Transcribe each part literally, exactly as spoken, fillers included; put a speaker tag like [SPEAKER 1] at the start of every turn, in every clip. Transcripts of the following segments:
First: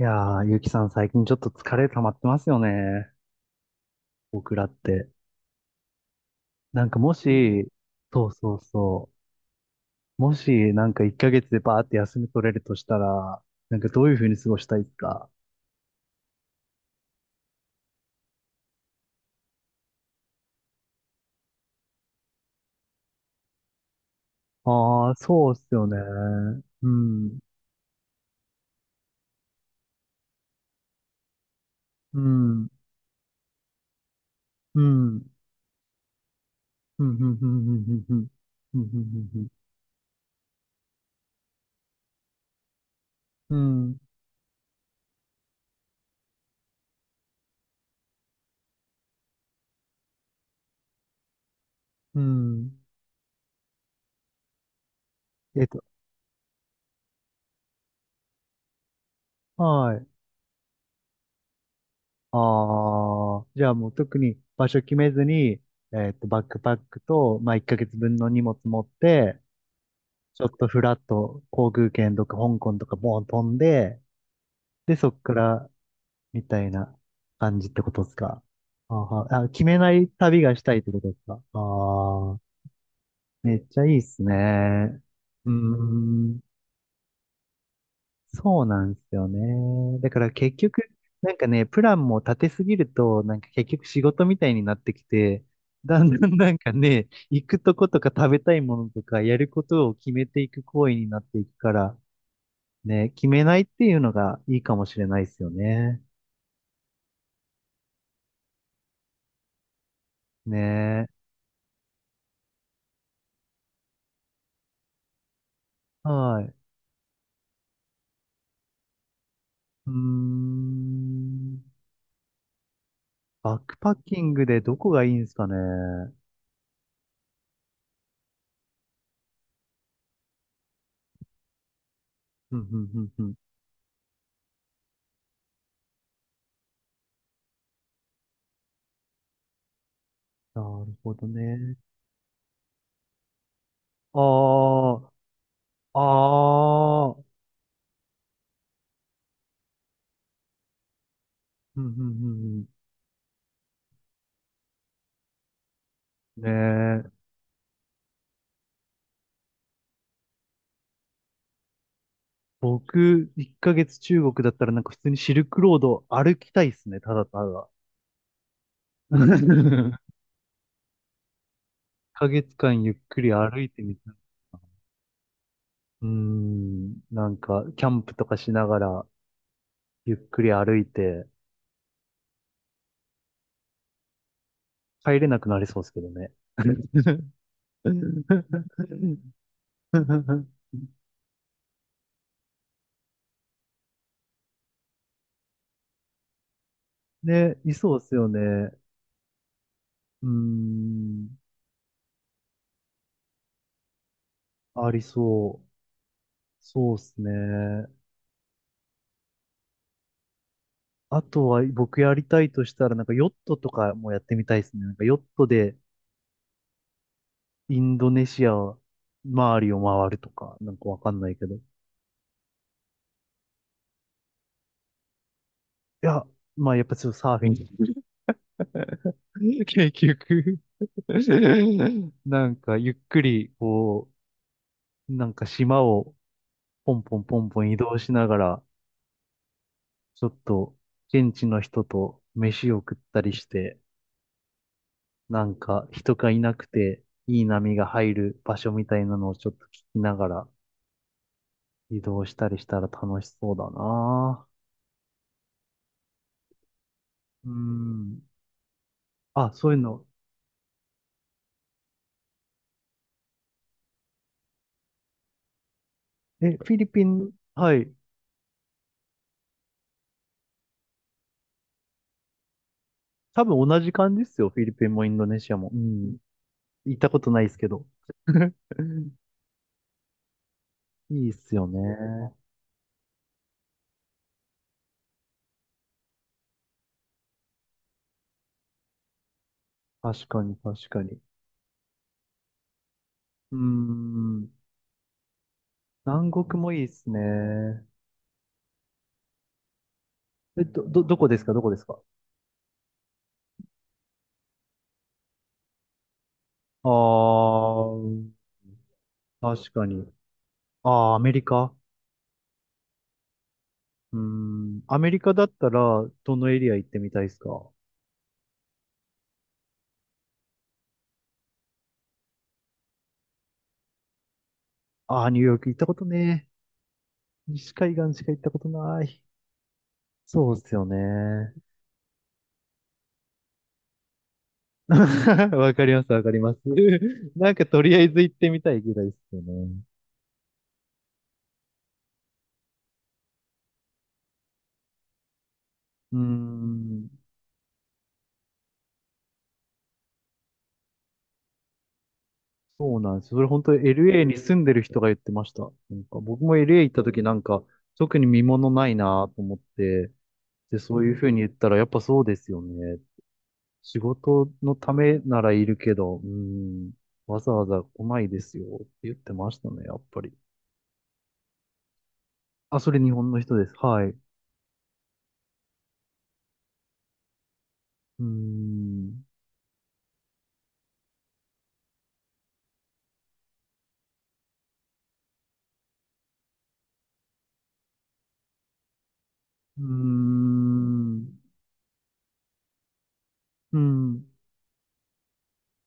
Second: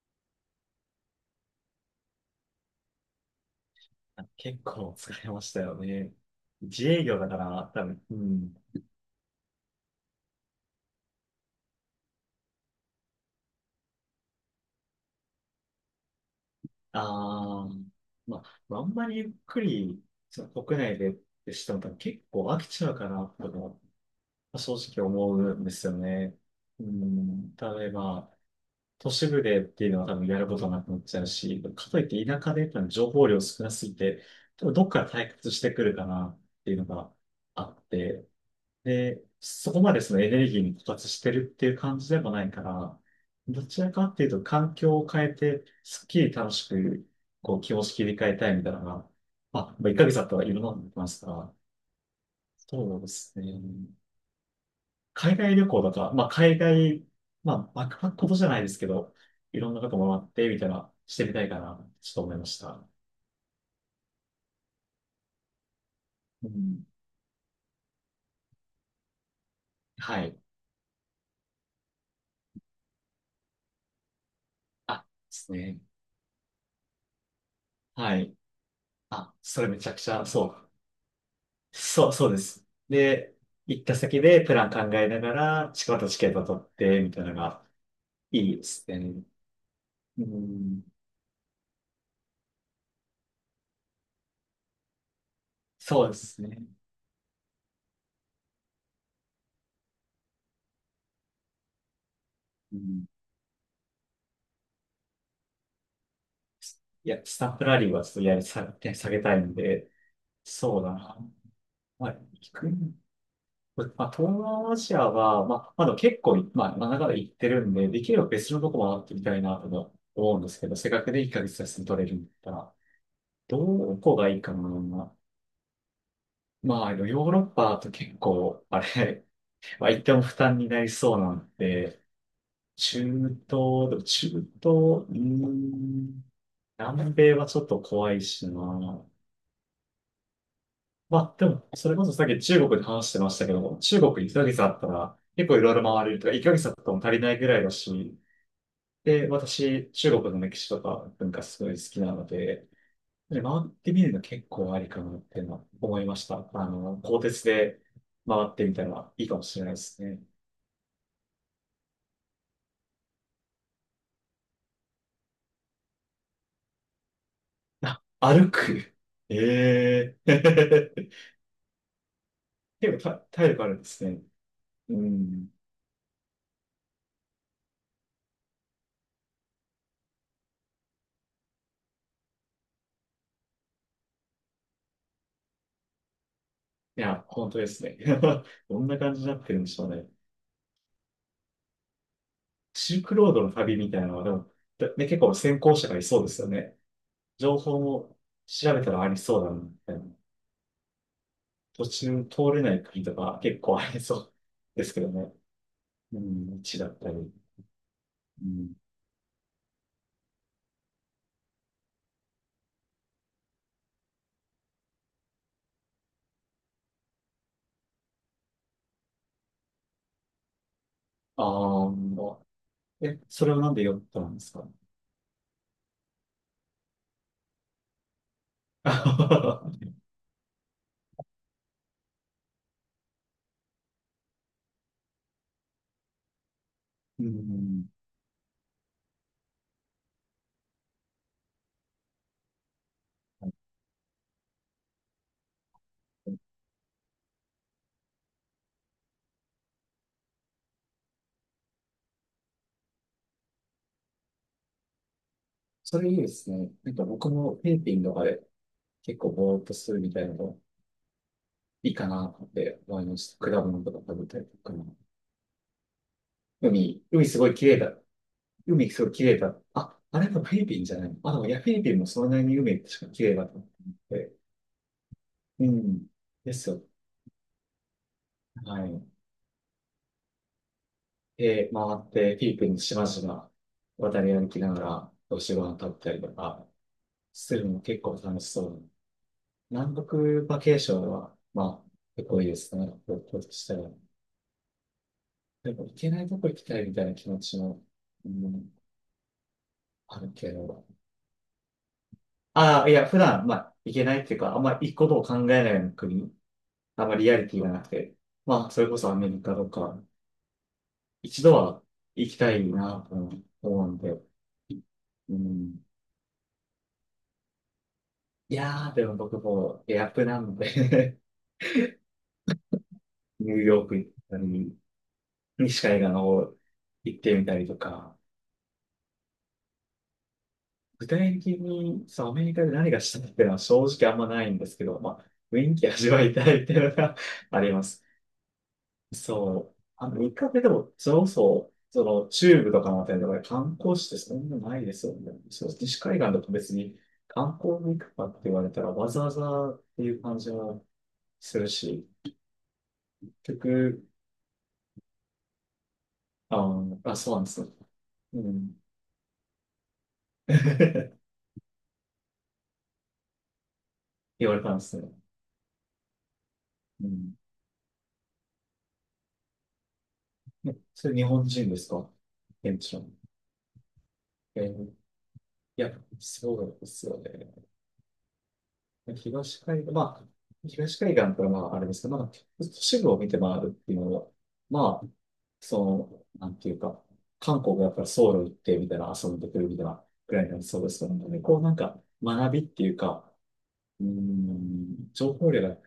[SPEAKER 1] いやー、ゆうきさん最近ちょっと疲れ溜まってますよね。僕
[SPEAKER 2] 結
[SPEAKER 1] らっ
[SPEAKER 2] 構
[SPEAKER 1] て。
[SPEAKER 2] 疲れましたよね。
[SPEAKER 1] な
[SPEAKER 2] 自
[SPEAKER 1] んか
[SPEAKER 2] 営
[SPEAKER 1] も
[SPEAKER 2] 業だか
[SPEAKER 1] し、
[SPEAKER 2] ら、多分、う
[SPEAKER 1] そうそ
[SPEAKER 2] ん。
[SPEAKER 1] うそう。もし、なんかいっかげつでバーって休み取れるとしたら、なんかどういう風に過ごしたいですか？
[SPEAKER 2] ああ、まあ、まああんまりゆっくり、その国内でってしても多分結構飽きちゃうかな、とか、まあ正直
[SPEAKER 1] ああー、
[SPEAKER 2] 思
[SPEAKER 1] そう
[SPEAKER 2] う
[SPEAKER 1] っ
[SPEAKER 2] んで
[SPEAKER 1] すよ
[SPEAKER 2] すよ
[SPEAKER 1] ね。
[SPEAKER 2] ね。う
[SPEAKER 1] うん、
[SPEAKER 2] ん、例えば、都市部でっていうのは多分やることなくなっちゃうし、かといっ
[SPEAKER 1] う
[SPEAKER 2] て田舎で
[SPEAKER 1] ん、
[SPEAKER 2] 多分情報量少なすぎて、多分
[SPEAKER 1] う
[SPEAKER 2] ど
[SPEAKER 1] ん、
[SPEAKER 2] っ
[SPEAKER 1] う
[SPEAKER 2] から
[SPEAKER 1] ん、うん、
[SPEAKER 2] 退屈してくるかなっていうの
[SPEAKER 1] うん、う
[SPEAKER 2] が
[SPEAKER 1] ん、う
[SPEAKER 2] あっ
[SPEAKER 1] ん、う
[SPEAKER 2] て、
[SPEAKER 1] ん、う
[SPEAKER 2] で、
[SPEAKER 1] ん、
[SPEAKER 2] そこまでそのエネルギーに枯渇してるっていう感じでもないから、
[SPEAKER 1] うん、う
[SPEAKER 2] どち
[SPEAKER 1] ん、う
[SPEAKER 2] ら
[SPEAKER 1] ん
[SPEAKER 2] かっていうと環境を変えて、すっきり楽しく、こう気持ち切り替えたいみたいなのが、まあ、まあ、いっかげつだったらいろんなのできますから、
[SPEAKER 1] うん。
[SPEAKER 2] そうですね。海外
[SPEAKER 1] えっ
[SPEAKER 2] 旅
[SPEAKER 1] と、
[SPEAKER 2] 行だとらまあ海外、まあバックパックことじゃないですけど、いろんなこ
[SPEAKER 1] は
[SPEAKER 2] と
[SPEAKER 1] い。
[SPEAKER 2] もらって、みたいな、してみたいかな、ちょっと思いました。
[SPEAKER 1] ああ、じゃあもう特に場所決めずに、えっと、バッ
[SPEAKER 2] う
[SPEAKER 1] クパッ
[SPEAKER 2] ん。
[SPEAKER 1] クと、まあ、いっかげつぶんの荷物持って、
[SPEAKER 2] はい。
[SPEAKER 1] ちょっとフラッと航空券とか香港とかボーン飛んで、で、
[SPEAKER 2] あ、で
[SPEAKER 1] そっか
[SPEAKER 2] す
[SPEAKER 1] ら
[SPEAKER 2] ね。
[SPEAKER 1] みたいな感じってことです
[SPEAKER 2] はい。
[SPEAKER 1] か。あーは
[SPEAKER 2] あ、
[SPEAKER 1] ー、あ、
[SPEAKER 2] そ
[SPEAKER 1] 決
[SPEAKER 2] れ
[SPEAKER 1] め
[SPEAKER 2] めち
[SPEAKER 1] な
[SPEAKER 2] ゃく
[SPEAKER 1] い
[SPEAKER 2] ちゃ、
[SPEAKER 1] 旅
[SPEAKER 2] そ
[SPEAKER 1] がし
[SPEAKER 2] う。
[SPEAKER 1] たいってことですか。あ
[SPEAKER 2] そう、そうで
[SPEAKER 1] あ、
[SPEAKER 2] す。で、
[SPEAKER 1] めっち
[SPEAKER 2] 行っ
[SPEAKER 1] ゃい
[SPEAKER 2] た
[SPEAKER 1] いっ
[SPEAKER 2] 先
[SPEAKER 1] す
[SPEAKER 2] でプラン考
[SPEAKER 1] ね。
[SPEAKER 2] えなが
[SPEAKER 1] うー
[SPEAKER 2] ら、チケットチケッ
[SPEAKER 1] ん、
[SPEAKER 2] ト取って、みたいなのがいい
[SPEAKER 1] そ
[SPEAKER 2] で
[SPEAKER 1] うな
[SPEAKER 2] す
[SPEAKER 1] んです
[SPEAKER 2] ね。
[SPEAKER 1] よね。だか
[SPEAKER 2] う
[SPEAKER 1] ら結
[SPEAKER 2] ん、
[SPEAKER 1] 局、なんかね、プランも立てすぎると、なんか結局仕事みたいになってきて、だ
[SPEAKER 2] そう
[SPEAKER 1] ん
[SPEAKER 2] で
[SPEAKER 1] だん
[SPEAKER 2] す
[SPEAKER 1] なん
[SPEAKER 2] ね。
[SPEAKER 1] かね、行くとことか食べたいものとかやることを決めていく行為になっていくから、
[SPEAKER 2] うん、
[SPEAKER 1] ね、決めないっていうのがいいかもしれないですよね。
[SPEAKER 2] いや、スタンプラリーはちょっとやり下げ、下げたいんで、そうだ
[SPEAKER 1] ね。
[SPEAKER 2] な。まあ、行く、まあ、東南アジアは、まあ、まだ結構、
[SPEAKER 1] はい。う
[SPEAKER 2] まあ、まあ長々行ってるんで、できれば別のとこ回ってみたいなと
[SPEAKER 1] ー
[SPEAKER 2] 思うんですけど、せっかくでいっかげつ
[SPEAKER 1] ん。
[SPEAKER 2] 休み取れるんだったら、
[SPEAKER 1] バックパ
[SPEAKER 2] ど
[SPEAKER 1] ッ
[SPEAKER 2] こ
[SPEAKER 1] キ
[SPEAKER 2] が
[SPEAKER 1] ン
[SPEAKER 2] いい
[SPEAKER 1] グ
[SPEAKER 2] か
[SPEAKER 1] でどこがいい
[SPEAKER 2] な。
[SPEAKER 1] んですかね。うん、
[SPEAKER 2] まあ、ヨーロッパと結構、あれ、まあ、言っても負担になりそうなんで、
[SPEAKER 1] うん、う
[SPEAKER 2] 中
[SPEAKER 1] ん、うん。
[SPEAKER 2] 東、でも中東、うーん、南米はちょっと怖いしな。
[SPEAKER 1] なるほ
[SPEAKER 2] ま
[SPEAKER 1] ど
[SPEAKER 2] あ、でも、
[SPEAKER 1] ね。
[SPEAKER 2] それこそさっき中国で話してましたけど、中
[SPEAKER 1] あ
[SPEAKER 2] 国いちげ月あったら、結構いろいろ
[SPEAKER 1] あ、
[SPEAKER 2] 回れるとか、いっかげつあっても
[SPEAKER 1] ああ、
[SPEAKER 2] 足
[SPEAKER 1] う
[SPEAKER 2] り
[SPEAKER 1] ん、
[SPEAKER 2] ないぐらいだし、で、私、中国の歴史とか文化すごい好
[SPEAKER 1] うん、う
[SPEAKER 2] きなの
[SPEAKER 1] ん
[SPEAKER 2] で、で回ってみるの結構ありかなっていうのは思いまし
[SPEAKER 1] うん。
[SPEAKER 2] た。あの、
[SPEAKER 1] ね
[SPEAKER 2] 鋼
[SPEAKER 1] え。
[SPEAKER 2] 鉄で回ってみたらいいかもしれないですね。
[SPEAKER 1] 僕、いっかげつ中国だったらなんか普通にシルクロードを歩きたいですね。ただただ。
[SPEAKER 2] あ、歩く。
[SPEAKER 1] 1
[SPEAKER 2] ええー
[SPEAKER 1] ヶ月間ゆっ
[SPEAKER 2] 結構た
[SPEAKER 1] くり
[SPEAKER 2] 体
[SPEAKER 1] 歩
[SPEAKER 2] 力あ
[SPEAKER 1] い
[SPEAKER 2] るん
[SPEAKER 1] て
[SPEAKER 2] で
[SPEAKER 1] み
[SPEAKER 2] す
[SPEAKER 1] たい
[SPEAKER 2] ね。
[SPEAKER 1] な。
[SPEAKER 2] うん。
[SPEAKER 1] うーん、なんか、キャンプとかしながら、ゆっくり歩いて、帰れなくなりそうですけどね。
[SPEAKER 2] いや、本当ですね。どんな感じになってるんでしょうね。シルクロードの旅みたいなのは、でも、だね、結構先行者がいそうですよね。
[SPEAKER 1] ね、
[SPEAKER 2] 情
[SPEAKER 1] い
[SPEAKER 2] 報
[SPEAKER 1] そうです
[SPEAKER 2] も
[SPEAKER 1] よね。
[SPEAKER 2] 調べたらありそうだな、みたいな。
[SPEAKER 1] うーん、
[SPEAKER 2] 途中通れない国とか結構ありそうで
[SPEAKER 1] あ
[SPEAKER 2] す
[SPEAKER 1] り
[SPEAKER 2] けどね。
[SPEAKER 1] そう。
[SPEAKER 2] うん、道だ
[SPEAKER 1] そう
[SPEAKER 2] っ
[SPEAKER 1] で
[SPEAKER 2] た
[SPEAKER 1] す
[SPEAKER 2] り。
[SPEAKER 1] ね。
[SPEAKER 2] うん。
[SPEAKER 1] あとは僕やりたいとしたら、なんかヨットとかもやってみたいですね。なんかヨットでインドネシア周りを回るとか、なんかわかんないけど。い
[SPEAKER 2] ああ、え、それはなんで読ったんですか？
[SPEAKER 1] や、まあやっぱちょっとサーフィン。結 局なんかゆっくり、こう、なんか島をポンポ
[SPEAKER 2] う
[SPEAKER 1] ンポンポン移
[SPEAKER 2] ん。
[SPEAKER 1] 動しながら、ちょっと現地の人と飯を食ったりして、なんか人がいなくていい波が入る場所みたいなのをちょっと聞きながら移動したりしたら楽しそうだな。
[SPEAKER 2] それいいですね。なんか僕
[SPEAKER 1] うー
[SPEAKER 2] もフィリピンと
[SPEAKER 1] ん。
[SPEAKER 2] かで結構
[SPEAKER 1] あ、
[SPEAKER 2] ぼーっ
[SPEAKER 1] そう
[SPEAKER 2] と
[SPEAKER 1] いう
[SPEAKER 2] する
[SPEAKER 1] の。
[SPEAKER 2] みたいなのいいかなって思いました。果物とか食べたりとか。
[SPEAKER 1] え、フィリ
[SPEAKER 2] 海、
[SPEAKER 1] ピ
[SPEAKER 2] 海
[SPEAKER 1] ン、
[SPEAKER 2] すごい綺
[SPEAKER 1] は
[SPEAKER 2] 麗
[SPEAKER 1] い。
[SPEAKER 2] だ。海すごい綺麗だ。あ、あれもフィリピンじゃないの？あ、でもいや、フィリピンもそんなに海確か綺麗
[SPEAKER 1] 多
[SPEAKER 2] だと思
[SPEAKER 1] 分
[SPEAKER 2] っ
[SPEAKER 1] 同じ感じで
[SPEAKER 2] て。
[SPEAKER 1] すよ。フィリピンもインドネシアも。
[SPEAKER 2] う
[SPEAKER 1] う
[SPEAKER 2] ん。
[SPEAKER 1] ん。
[SPEAKER 2] ですよ。
[SPEAKER 1] 行ったことないですけど。
[SPEAKER 2] はい。
[SPEAKER 1] いいっすよ
[SPEAKER 2] で、回っ
[SPEAKER 1] ね。
[SPEAKER 2] てフィリピンの島々渡り歩きながらお仕事食べたりとかするのも結構楽しそう。南
[SPEAKER 1] 確か
[SPEAKER 2] 国
[SPEAKER 1] に、
[SPEAKER 2] バケー
[SPEAKER 1] 確
[SPEAKER 2] ショ
[SPEAKER 1] か
[SPEAKER 2] ン
[SPEAKER 1] に。
[SPEAKER 2] は、まあ、結構いいですね。僕と
[SPEAKER 1] うー
[SPEAKER 2] したら。
[SPEAKER 1] ん。
[SPEAKER 2] でも行けない
[SPEAKER 1] 南
[SPEAKER 2] と
[SPEAKER 1] 国
[SPEAKER 2] こ行き
[SPEAKER 1] も
[SPEAKER 2] た
[SPEAKER 1] いい
[SPEAKER 2] い
[SPEAKER 1] っ
[SPEAKER 2] みたい
[SPEAKER 1] す
[SPEAKER 2] な気持ちも、
[SPEAKER 1] ね。
[SPEAKER 2] うん、あるけ
[SPEAKER 1] え、ど、
[SPEAKER 2] ど。
[SPEAKER 1] ど、どこですか？どこですか？
[SPEAKER 2] ああ、いや、普段、まあ、行けないっていうか、あんまり行くことを考えないような国、
[SPEAKER 1] あ
[SPEAKER 2] あんまりリアリティがなくて、
[SPEAKER 1] ー、
[SPEAKER 2] まあ、それこそアメリカと
[SPEAKER 1] 確か
[SPEAKER 2] か、
[SPEAKER 1] に。あー、アメリ
[SPEAKER 2] 一度
[SPEAKER 1] カ。
[SPEAKER 2] は行きたいなと思うん
[SPEAKER 1] うー
[SPEAKER 2] で、
[SPEAKER 1] ん、アメリ
[SPEAKER 2] う
[SPEAKER 1] カだったら、
[SPEAKER 2] ん。
[SPEAKER 1] どのエリア行ってみたいですか？
[SPEAKER 2] いやー、でも僕もエアプなんで ニューヨーク行ったり、
[SPEAKER 1] あー、ニューヨーク行っ
[SPEAKER 2] 西
[SPEAKER 1] たこ
[SPEAKER 2] 海
[SPEAKER 1] と
[SPEAKER 2] 岸の
[SPEAKER 1] ね
[SPEAKER 2] 方行ってみ
[SPEAKER 1] え。
[SPEAKER 2] たり
[SPEAKER 1] 西
[SPEAKER 2] と
[SPEAKER 1] 海岸
[SPEAKER 2] か、
[SPEAKER 1] しか行ったことない。そうっすよ
[SPEAKER 2] 具体
[SPEAKER 1] ね。
[SPEAKER 2] 的に、そう、アメリカで何がしたいっていうのは正直あんまないんですけど、まあ、雰
[SPEAKER 1] わ
[SPEAKER 2] 囲
[SPEAKER 1] か
[SPEAKER 2] 気
[SPEAKER 1] りま
[SPEAKER 2] 味
[SPEAKER 1] す、
[SPEAKER 2] わ
[SPEAKER 1] わか
[SPEAKER 2] い
[SPEAKER 1] り
[SPEAKER 2] た
[SPEAKER 1] ます。
[SPEAKER 2] いっていうのが
[SPEAKER 1] なん
[SPEAKER 2] あ
[SPEAKER 1] か
[SPEAKER 2] り
[SPEAKER 1] と
[SPEAKER 2] ま
[SPEAKER 1] りあ
[SPEAKER 2] す。
[SPEAKER 1] えず行ってみたいぐらいですよ
[SPEAKER 2] そ
[SPEAKER 1] ね。
[SPEAKER 2] う。あの、一回目でも、それこそ、その、中部とかのあたりとかで観光地ってそんなないですよね。そう、西
[SPEAKER 1] うー
[SPEAKER 2] 海岸だと別に
[SPEAKER 1] ん、
[SPEAKER 2] 観光に行くかって言われたら、わざわざっていう感じはするし、
[SPEAKER 1] そうなんです。それ
[SPEAKER 2] 結
[SPEAKER 1] 本当に
[SPEAKER 2] 局、
[SPEAKER 1] エルエー に住んでる人が言ってました。なんか僕も
[SPEAKER 2] あ
[SPEAKER 1] エルエー 行っ
[SPEAKER 2] の、
[SPEAKER 1] た
[SPEAKER 2] あ、
[SPEAKER 1] 時な
[SPEAKER 2] そう
[SPEAKER 1] ん
[SPEAKER 2] なんで
[SPEAKER 1] か、
[SPEAKER 2] すね。
[SPEAKER 1] 特に
[SPEAKER 2] う
[SPEAKER 1] 見物
[SPEAKER 2] ん。
[SPEAKER 1] ないなと思って、で、そういうふう に言ったら、やっぱそうですよね。仕
[SPEAKER 2] 言
[SPEAKER 1] 事
[SPEAKER 2] われ
[SPEAKER 1] の
[SPEAKER 2] たんで
[SPEAKER 1] た
[SPEAKER 2] すね。
[SPEAKER 1] めならいるけど、うん、
[SPEAKER 2] うん。
[SPEAKER 1] わざわざ来ないですよって言ってましたね、やっぱり。
[SPEAKER 2] ね、それ日本人ですか？現
[SPEAKER 1] あ、そ
[SPEAKER 2] 地
[SPEAKER 1] れ
[SPEAKER 2] の。
[SPEAKER 1] 日本の人です。はい。う
[SPEAKER 2] えー、いや、そうですよね。
[SPEAKER 1] ーん、
[SPEAKER 2] 東海岸、まあ、東海岸からまあ、あれですけど、まあ、都市部を見て回るっていうのは、まあ、その、なんていうか、韓国がやっぱりソウル行ってみたいな、遊んでくるみ
[SPEAKER 1] う
[SPEAKER 2] た
[SPEAKER 1] ー
[SPEAKER 2] いなくらいになりそうですよ
[SPEAKER 1] ん、
[SPEAKER 2] ね。こうなんか、学びっていうか、
[SPEAKER 1] う
[SPEAKER 2] うー
[SPEAKER 1] ん、
[SPEAKER 2] ん、情報量が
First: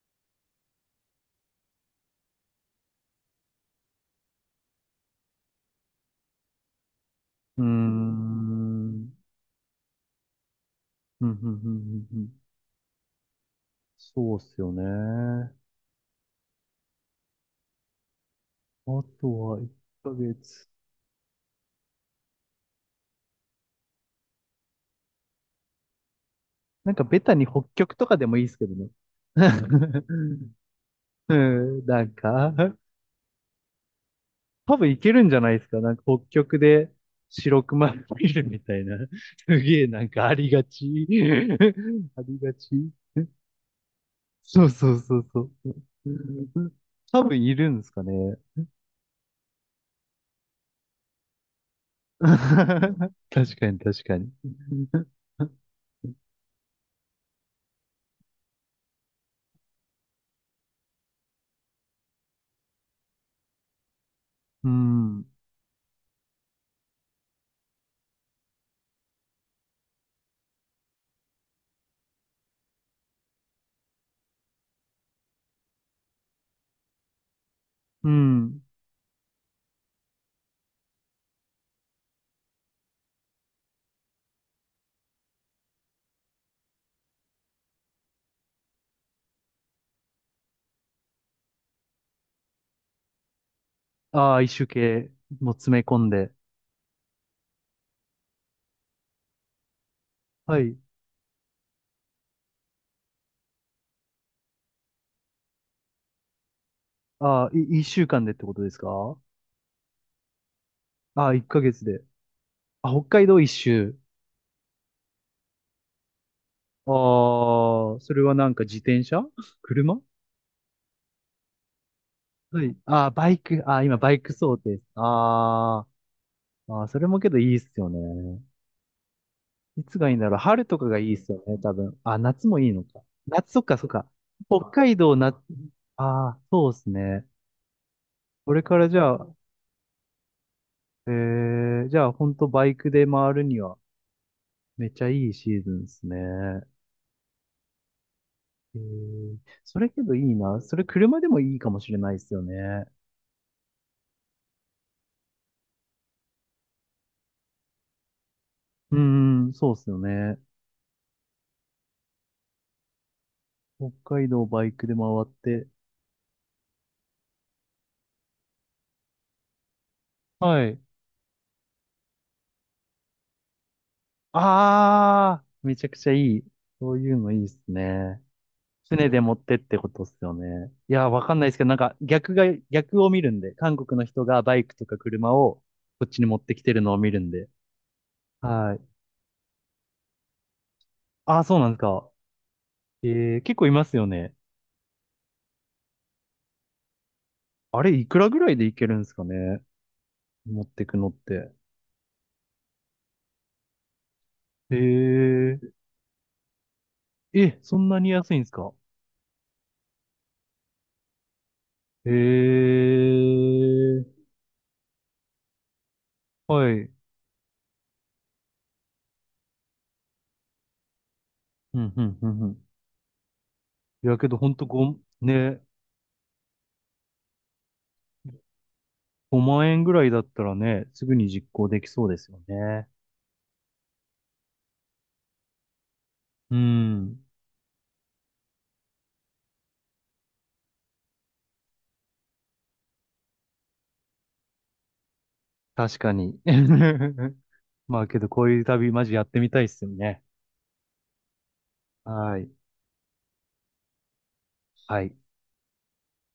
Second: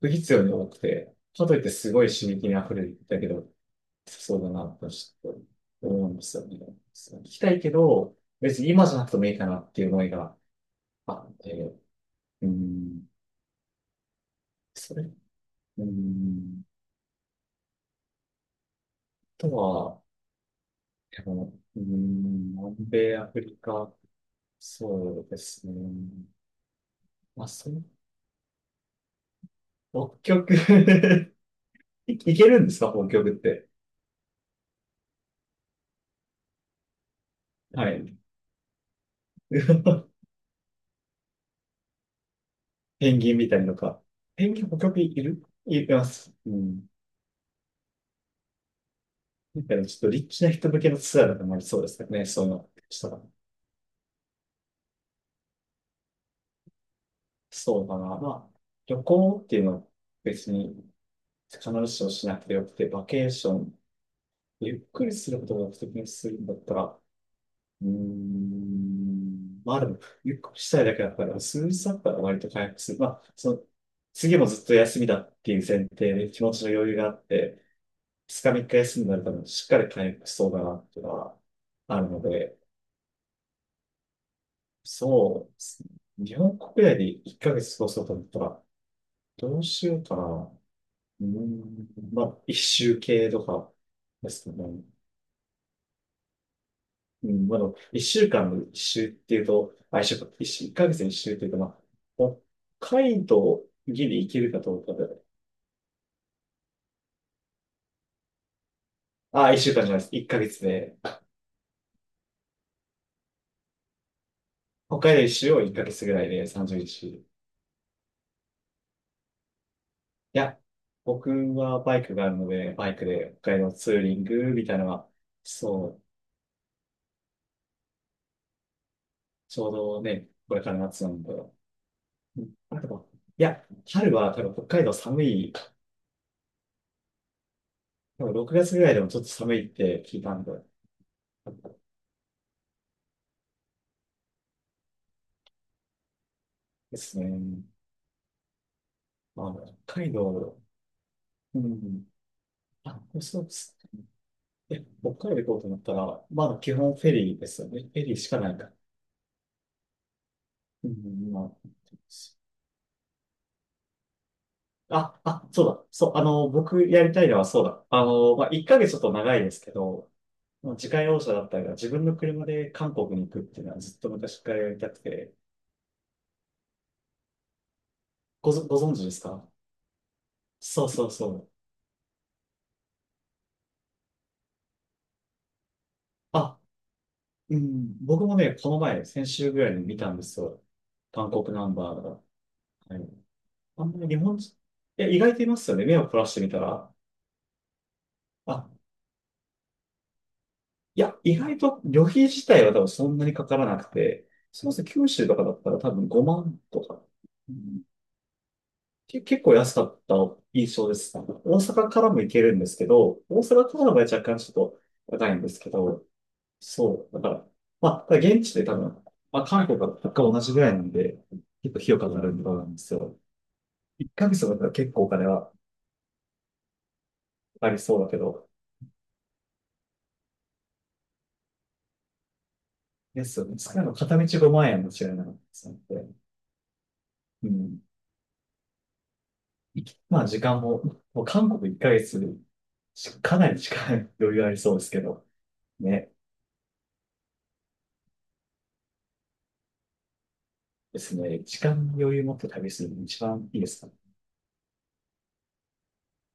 [SPEAKER 2] 不必要に多くて、かといってすごい刺激に溢れてたけど、そうだな、とちょっと思うんですよね。そう聞きたい
[SPEAKER 1] うーん、
[SPEAKER 2] けど、別に今
[SPEAKER 1] う
[SPEAKER 2] じゃなくて
[SPEAKER 1] ん、
[SPEAKER 2] もいいかなっていう思いが、あ
[SPEAKER 1] うん、う
[SPEAKER 2] っ
[SPEAKER 1] ん、う
[SPEAKER 2] て、
[SPEAKER 1] ん。うん、
[SPEAKER 2] うん。
[SPEAKER 1] そうっすよ
[SPEAKER 2] それ、
[SPEAKER 1] ね。
[SPEAKER 2] うん。
[SPEAKER 1] あと
[SPEAKER 2] あと
[SPEAKER 1] は1
[SPEAKER 2] は、
[SPEAKER 1] ヶ月。
[SPEAKER 2] でも、うん、南米、アフリカ、そうですね。
[SPEAKER 1] なんかベタに
[SPEAKER 2] まあ、
[SPEAKER 1] 北
[SPEAKER 2] そう、
[SPEAKER 1] 極とかでもいいですけどね。
[SPEAKER 2] 北極。
[SPEAKER 1] うん、な ん
[SPEAKER 2] い、いけ
[SPEAKER 1] か
[SPEAKER 2] るんですか、北極って。
[SPEAKER 1] 多分いけるんじゃないですか。なんか北極で白
[SPEAKER 2] は
[SPEAKER 1] 熊
[SPEAKER 2] い。
[SPEAKER 1] 見るみたいな。すげえなん かありがち。ありがち。
[SPEAKER 2] ペンギンみたいのか。ペンギ
[SPEAKER 1] そ
[SPEAKER 2] ン、
[SPEAKER 1] う
[SPEAKER 2] 北
[SPEAKER 1] そう
[SPEAKER 2] 極い
[SPEAKER 1] そうそ
[SPEAKER 2] るいます。う
[SPEAKER 1] う。
[SPEAKER 2] ん。
[SPEAKER 1] 多分いるんですかね。
[SPEAKER 2] みたいな、ちょっとリッチな人向けのツアーだとまりそうですか ね、そういうの。したら、
[SPEAKER 1] 確かに確かに。
[SPEAKER 2] そうだな。まあ、旅行っていうのは別に必ずしもしなくてよくて、バケーション、
[SPEAKER 1] う
[SPEAKER 2] ゆっくり
[SPEAKER 1] ん。
[SPEAKER 2] することが目的にするんだったら、うーん、まあでも、ゆっくりしたいだけだから、数日だったら割と回復する。まあ、その、次もずっと休みだっていう前提で気持ちの余裕があって、
[SPEAKER 1] う
[SPEAKER 2] ふつか
[SPEAKER 1] ん。
[SPEAKER 2] みっか休みになるとしっかり回復しそうだなっていうのはあるので、そうですね。日本国内でいっかげつ過ごそうと思ったら、どうしようかな。うーん、まあ、一周系とかで
[SPEAKER 1] ああ、一
[SPEAKER 2] すか
[SPEAKER 1] 周
[SPEAKER 2] ね。
[SPEAKER 1] 系も詰め込んで。
[SPEAKER 2] うん、まあ、でも一週間の一周っていうと、あ、一週間、一
[SPEAKER 1] は
[SPEAKER 2] 週、一
[SPEAKER 1] い。
[SPEAKER 2] ヶ月の一周っていうと、まあ、北海道ギリ行けるかどうかで、
[SPEAKER 1] ああ、い、一週間でってことですか？
[SPEAKER 2] あ、一週間じゃないです。一ヶ月で、
[SPEAKER 1] ああ、一ヶ月で。あ、北海道一周。
[SPEAKER 2] 北海道一周を一ヶ月ぐらいでさんじゅっしゅう週、い
[SPEAKER 1] ああ、それはなんか自転車 車。
[SPEAKER 2] や、僕はバイクがあるの
[SPEAKER 1] は
[SPEAKER 2] で、
[SPEAKER 1] い。
[SPEAKER 2] バイク
[SPEAKER 1] あーバ
[SPEAKER 2] で
[SPEAKER 1] イ
[SPEAKER 2] 北
[SPEAKER 1] ク、
[SPEAKER 2] 海道
[SPEAKER 1] あー
[SPEAKER 2] ツ
[SPEAKER 1] 今
[SPEAKER 2] ー
[SPEAKER 1] バ
[SPEAKER 2] リ
[SPEAKER 1] イ
[SPEAKER 2] ン
[SPEAKER 1] ク
[SPEAKER 2] グ
[SPEAKER 1] 想
[SPEAKER 2] みたい
[SPEAKER 1] 定。
[SPEAKER 2] なのは、
[SPEAKER 1] あ
[SPEAKER 2] そう、
[SPEAKER 1] ーあー、それもけどいいっすよね。
[SPEAKER 2] ちょう
[SPEAKER 1] いつ
[SPEAKER 2] ど
[SPEAKER 1] がいいん
[SPEAKER 2] ね、
[SPEAKER 1] だろう。
[SPEAKER 2] これ
[SPEAKER 1] 春
[SPEAKER 2] か
[SPEAKER 1] と
[SPEAKER 2] ら
[SPEAKER 1] かがい
[SPEAKER 2] 夏な
[SPEAKER 1] いっ
[SPEAKER 2] ん
[SPEAKER 1] す
[SPEAKER 2] で、
[SPEAKER 1] よね、多分。あ、
[SPEAKER 2] う
[SPEAKER 1] 夏
[SPEAKER 2] ん、
[SPEAKER 1] もいい
[SPEAKER 2] あ
[SPEAKER 1] の
[SPEAKER 2] と
[SPEAKER 1] か。
[SPEAKER 2] は、い
[SPEAKER 1] 夏、そっ
[SPEAKER 2] や、
[SPEAKER 1] か、そっか。
[SPEAKER 2] 春は多分
[SPEAKER 1] 北
[SPEAKER 2] 北海道
[SPEAKER 1] 海道、
[SPEAKER 2] 寒
[SPEAKER 1] 夏、
[SPEAKER 2] い、
[SPEAKER 1] ああ、そうっすね。
[SPEAKER 2] 多分
[SPEAKER 1] こ
[SPEAKER 2] 6
[SPEAKER 1] れ
[SPEAKER 2] 月
[SPEAKER 1] か
[SPEAKER 2] ぐ
[SPEAKER 1] ら
[SPEAKER 2] らい
[SPEAKER 1] じ
[SPEAKER 2] でも
[SPEAKER 1] ゃ
[SPEAKER 2] ちょっ
[SPEAKER 1] あ、
[SPEAKER 2] と寒いって聞いたんで、
[SPEAKER 1] えー、じゃあ、ほんとバイクで回るには、めっちゃいいシーズンっすね。
[SPEAKER 2] ですね。
[SPEAKER 1] えー、
[SPEAKER 2] まあ、
[SPEAKER 1] それけ
[SPEAKER 2] 北海
[SPEAKER 1] どいい
[SPEAKER 2] 道、
[SPEAKER 1] な。それ車でもい
[SPEAKER 2] う
[SPEAKER 1] いかもしれ
[SPEAKER 2] ん。
[SPEAKER 1] ないっすよね。
[SPEAKER 2] あ、そうです。え、北海道行こうと思ったら、まだ基本フェリーですよね。フェリーしかないから。
[SPEAKER 1] うーん、そうっすよね。
[SPEAKER 2] うん、ま
[SPEAKER 1] 北海道バイクで回
[SPEAKER 2] あ、
[SPEAKER 1] っ
[SPEAKER 2] あ、あ、そう
[SPEAKER 1] て、
[SPEAKER 2] だ。そう、あの、僕やりたいのはそうだ。あの、まあ、いっかげつちょっと長いですけど、
[SPEAKER 1] は
[SPEAKER 2] もう
[SPEAKER 1] い。
[SPEAKER 2] 自家用車だったり、自分の車で韓国に行くっていうのはずっと昔からやりたくて、
[SPEAKER 1] ああ、めちゃくちゃいい。そういうのいいですね。
[SPEAKER 2] ごぞ、ご存知
[SPEAKER 1] 船
[SPEAKER 2] で
[SPEAKER 1] で
[SPEAKER 2] す
[SPEAKER 1] 持っ
[SPEAKER 2] か？
[SPEAKER 1] てってことっすよね。
[SPEAKER 2] そう
[SPEAKER 1] いや
[SPEAKER 2] そ
[SPEAKER 1] ー、
[SPEAKER 2] う
[SPEAKER 1] わ
[SPEAKER 2] そ
[SPEAKER 1] かんないで
[SPEAKER 2] う。
[SPEAKER 1] すけど、なんか逆が、逆を見るんで、韓国の人がバイクとか車をこっちに持って
[SPEAKER 2] あ、
[SPEAKER 1] きてるのを見るんで。
[SPEAKER 2] うん、僕もね、こ
[SPEAKER 1] は
[SPEAKER 2] の
[SPEAKER 1] い。
[SPEAKER 2] 前、先週ぐらいに見たんですよ。韓
[SPEAKER 1] ああ、
[SPEAKER 2] 国
[SPEAKER 1] そうな
[SPEAKER 2] ナ
[SPEAKER 1] ん
[SPEAKER 2] ン
[SPEAKER 1] です
[SPEAKER 2] バー
[SPEAKER 1] か。
[SPEAKER 2] が。は
[SPEAKER 1] え
[SPEAKER 2] い。
[SPEAKER 1] ー、結構いま
[SPEAKER 2] あん
[SPEAKER 1] すよ
[SPEAKER 2] まり日
[SPEAKER 1] ね。
[SPEAKER 2] 本人、いや、意外といますよね。目を凝らしてみたら。
[SPEAKER 1] あれ、いくらぐらいで
[SPEAKER 2] あ、
[SPEAKER 1] いけるんですかね。持ってく
[SPEAKER 2] い
[SPEAKER 1] のっ
[SPEAKER 2] や、意
[SPEAKER 1] て。
[SPEAKER 2] 外と旅費自体は多分そんなにかからなくて、そう
[SPEAKER 1] え
[SPEAKER 2] ですね九州とかだった
[SPEAKER 1] ー、
[SPEAKER 2] ら多分ごまんとか、う
[SPEAKER 1] え、そ
[SPEAKER 2] ん、
[SPEAKER 1] んなに安いんですか。
[SPEAKER 2] け結構安かった印象です。大阪か
[SPEAKER 1] え
[SPEAKER 2] らも行けるんですけど、大阪からの場合
[SPEAKER 1] ー、
[SPEAKER 2] 若干ちょっと高いんですけど、
[SPEAKER 1] はい。
[SPEAKER 2] そう、だから、まあ、ただ現地で多分、まあ、韓国は物価同じぐらいなんで、結構
[SPEAKER 1] う
[SPEAKER 2] 費
[SPEAKER 1] ん、
[SPEAKER 2] 用
[SPEAKER 1] う
[SPEAKER 2] か
[SPEAKER 1] ん、
[SPEAKER 2] か
[SPEAKER 1] う
[SPEAKER 2] る
[SPEAKER 1] ん、
[SPEAKER 2] ん
[SPEAKER 1] う
[SPEAKER 2] だ
[SPEAKER 1] ん。
[SPEAKER 2] んですよ。
[SPEAKER 1] い
[SPEAKER 2] 1
[SPEAKER 1] や、け
[SPEAKER 2] ヶ
[SPEAKER 1] ど
[SPEAKER 2] 月
[SPEAKER 1] ほ
[SPEAKER 2] だ
[SPEAKER 1] ん
[SPEAKER 2] った
[SPEAKER 1] と
[SPEAKER 2] ら結
[SPEAKER 1] ご、
[SPEAKER 2] 構お金は
[SPEAKER 1] ね、
[SPEAKER 2] かかりそうだけど、
[SPEAKER 1] ごまん円ぐらいだったらね、すぐに実行できそうですよね。
[SPEAKER 2] ですよね。使うの片道ごまんえん円も違いなかったですので、
[SPEAKER 1] うん。
[SPEAKER 2] うん。いきまあ時間も、もう韓国いっかげつし、かなり時間 余裕ありそうですけど、
[SPEAKER 1] 確か
[SPEAKER 2] ね、
[SPEAKER 1] に。まあけど、こういう旅、マジやってみたいっすよね。
[SPEAKER 2] ですね、時間に余裕持っ
[SPEAKER 1] は
[SPEAKER 2] て
[SPEAKER 1] い。
[SPEAKER 2] 旅するのが一番いいですかね？
[SPEAKER 1] はい。